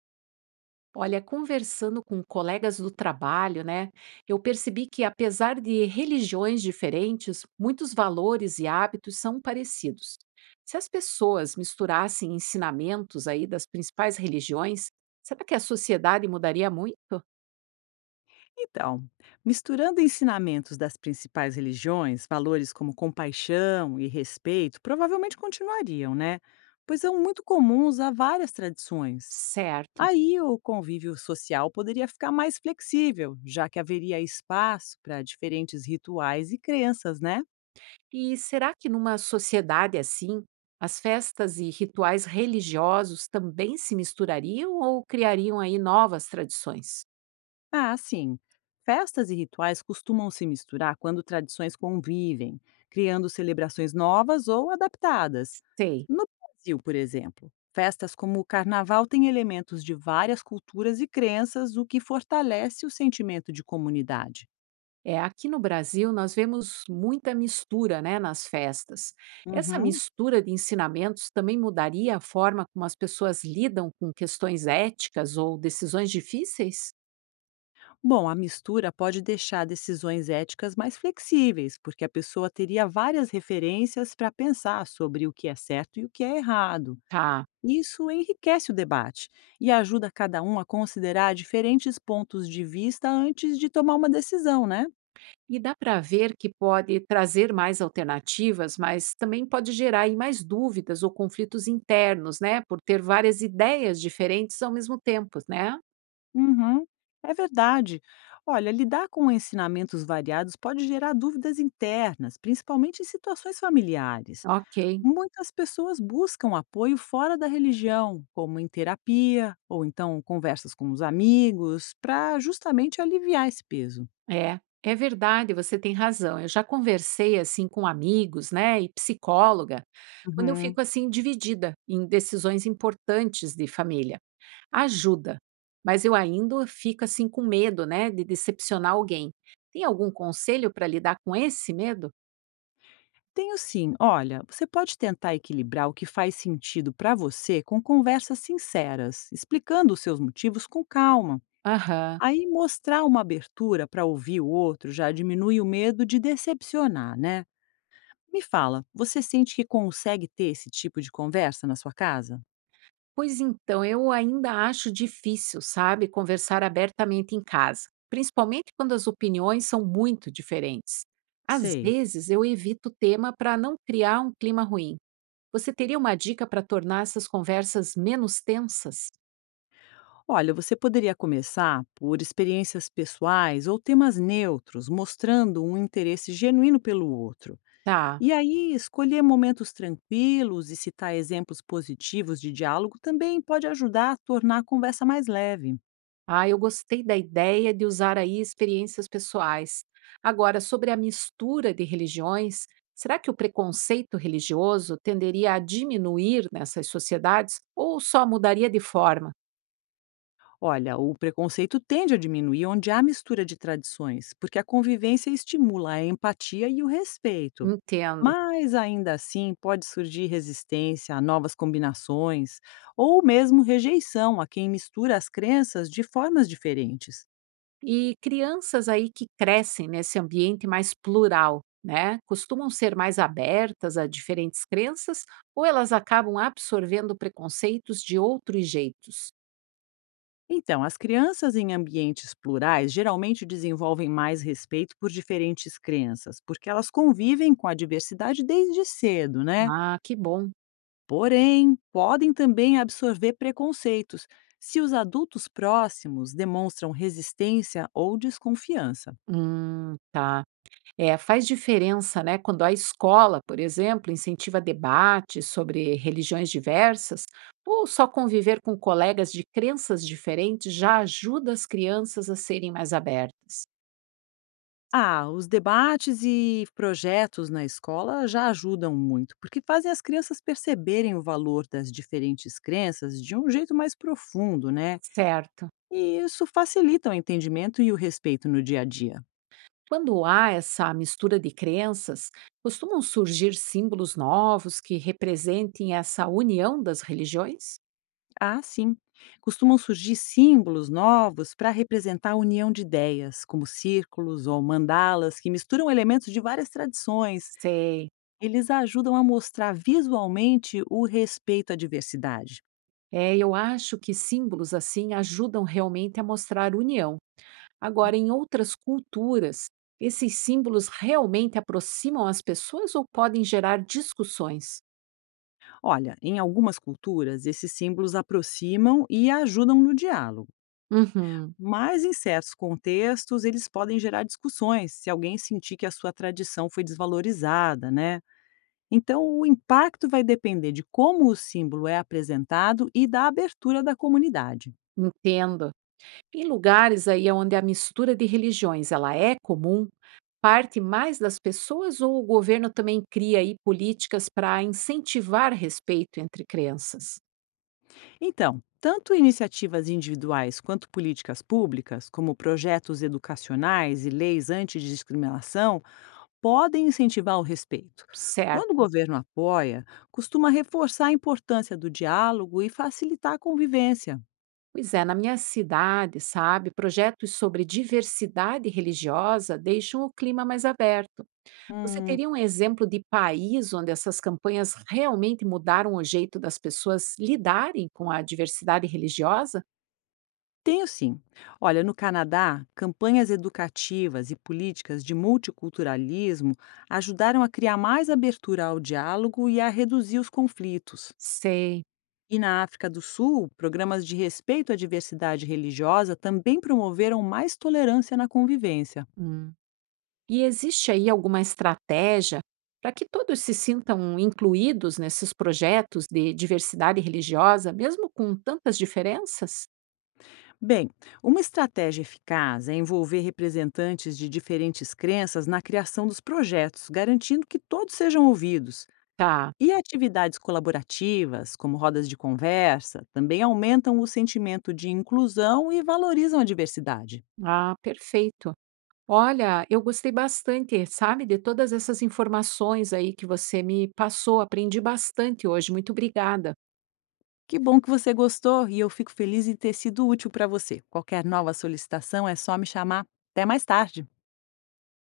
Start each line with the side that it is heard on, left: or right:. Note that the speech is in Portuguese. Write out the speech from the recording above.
right: Olha, conversando com colegas do trabalho, né, eu percebi que, apesar de religiões diferentes, muitos valores e hábitos são parecidos. Se as pessoas misturassem ensinamentos aí das principais religiões, será que a sociedade mudaria muito?
left: Então, misturando ensinamentos das principais religiões, valores como compaixão e respeito provavelmente continuariam, né? Pois é muito comum usar várias tradições.
right: Certo.
left: Aí o convívio social poderia ficar mais flexível, já que haveria espaço para diferentes rituais e crenças, né?
right: E será que numa sociedade assim, as festas e rituais religiosos também se misturariam ou criariam aí novas tradições?
left: Ah, sim. Festas e rituais costumam se misturar quando tradições convivem, criando celebrações novas ou adaptadas.
right: Sei.
left: No Brasil, por exemplo, festas como o carnaval têm elementos de várias culturas e crenças, o que fortalece o sentimento de comunidade.
right: É, aqui no Brasil nós vemos muita mistura, né, nas festas. Essa
left: Uhum.
right: mistura de ensinamentos também mudaria a forma como as pessoas lidam com questões éticas ou decisões difíceis?
left: Bom, a mistura pode deixar decisões éticas mais flexíveis, porque a pessoa teria várias referências para pensar sobre o que é certo e o que é errado.
right: Tá.
left: Isso enriquece o debate e ajuda cada um a considerar diferentes pontos de vista antes de tomar uma decisão, né?
right: E dá para ver que pode trazer mais alternativas, mas também pode gerar aí mais dúvidas ou conflitos internos, né, por ter várias ideias diferentes ao mesmo tempo, né?
left: Uhum, é verdade. Olha, lidar com ensinamentos variados pode gerar dúvidas internas, principalmente em situações familiares.
right: OK.
left: Muitas pessoas buscam apoio fora da religião, como em terapia ou então conversas com os amigos, para justamente aliviar esse peso.
right: É, é verdade, você tem razão. Eu já conversei assim com amigos, né, e psicóloga, quando eu
left: Uhum.
right: fico assim dividida em decisões importantes de família. Ajuda, mas eu ainda fico assim com medo, né, de decepcionar alguém. Tem algum conselho para lidar com esse medo?
left: Tenho sim. Olha, você pode tentar equilibrar o que faz sentido para você com conversas sinceras, explicando os seus motivos com calma.
right: Aham.
left: Aí mostrar uma abertura para ouvir o outro já diminui o medo de decepcionar, né? Me fala, você sente que consegue ter esse tipo de conversa na sua casa?
right: Pois então, eu ainda acho difícil, sabe, conversar abertamente em casa, principalmente quando as opiniões são muito diferentes. Às
left: Sei.
right: vezes, eu evito o tema para não criar um clima ruim. Você teria uma dica para tornar essas conversas menos tensas?
left: Olha, você poderia começar por experiências pessoais ou temas neutros, mostrando um interesse genuíno pelo outro.
right: Tá.
left: E aí, escolher momentos tranquilos e citar exemplos positivos de diálogo também pode ajudar a tornar a conversa mais leve.
right: Ah, eu gostei da ideia de usar aí experiências pessoais. Agora, sobre a mistura de religiões, será que o preconceito religioso tenderia a diminuir nessas sociedades ou só mudaria de forma?
left: Olha, o preconceito tende a diminuir onde há mistura de tradições, porque a convivência estimula a empatia e o respeito.
right: Entendo.
left: Mas ainda assim, pode surgir resistência a novas combinações ou mesmo rejeição a quem mistura as crenças de formas diferentes.
right: E crianças aí que crescem nesse ambiente mais plural, né? Costumam ser mais abertas a diferentes crenças ou elas acabam absorvendo preconceitos de outros jeitos?
left: Então, as crianças em ambientes plurais geralmente desenvolvem mais respeito por diferentes crenças, porque elas convivem com a diversidade desde cedo, né?
right: Ah, que bom.
left: Porém, podem também absorver preconceitos se os adultos próximos demonstram resistência ou desconfiança.
right: Tá. É, faz diferença, né? Quando a escola, por exemplo, incentiva debates sobre religiões diversas, ou só conviver com colegas de crenças diferentes já ajuda as crianças a serem mais abertas.
left: Ah, os debates e projetos na escola já ajudam muito, porque fazem as crianças perceberem o valor das diferentes crenças de um jeito mais profundo, né?
right: Certo.
left: E isso facilita o entendimento e o respeito no dia a dia.
right: Quando há essa mistura de crenças, costumam surgir símbolos novos que representem essa união das religiões?
left: Ah, sim. Costumam surgir símbolos novos para representar a união de ideias, como círculos ou mandalas, que misturam elementos de várias tradições.
right: Sei.
left: Eles ajudam a mostrar visualmente o respeito à diversidade.
right: É, eu acho que símbolos assim ajudam realmente a mostrar união. Agora, em outras culturas, esses símbolos realmente aproximam as pessoas ou podem gerar discussões?
left: Olha, em algumas culturas, esses símbolos aproximam e ajudam no diálogo.
right: Uhum,
left: Mas em certos contextos, eles podem gerar discussões se alguém sentir que a sua tradição foi desvalorizada, né? Então, o impacto vai depender de como o símbolo é apresentado e da abertura da comunidade.
right: entendo. Em lugares aí onde a mistura de religiões ela é comum, parte mais das pessoas ou o governo também cria aí políticas para incentivar respeito entre crianças?
left: Então, tanto iniciativas individuais quanto políticas públicas, como projetos educacionais e leis antidiscriminação, podem incentivar o respeito. Quando o
right: Certo.
left: governo apoia, costuma reforçar a importância do diálogo e facilitar a convivência.
right: Pois é, na minha cidade, sabe, projetos sobre diversidade religiosa deixam o clima mais aberto. Você
left: Hum.
right: teria um exemplo de país onde essas campanhas realmente mudaram o jeito das pessoas lidarem com a diversidade religiosa?
left: Tenho sim. Olha, no Canadá, campanhas educativas e políticas de multiculturalismo ajudaram a criar mais abertura ao diálogo e a reduzir os conflitos.
right: Sei.
left: E na África do Sul, programas de respeito à diversidade religiosa também promoveram mais tolerância na convivência.
right: Hum. E existe aí alguma estratégia para que todos se sintam incluídos nesses projetos de diversidade religiosa, mesmo com tantas diferenças?
left: Bem, uma estratégia eficaz é envolver representantes de diferentes crenças na criação dos projetos, garantindo que todos sejam ouvidos.
right: Tá.
left: E atividades colaborativas, como rodas de conversa, também aumentam o sentimento de inclusão e valorizam a diversidade.
right: Ah, perfeito. Olha, eu gostei bastante, sabe, de todas essas informações aí que você me passou. Aprendi bastante hoje. Muito obrigada.
left: Que bom que você gostou e eu fico feliz em ter sido útil para você. Qualquer nova solicitação é só me chamar. Até mais tarde!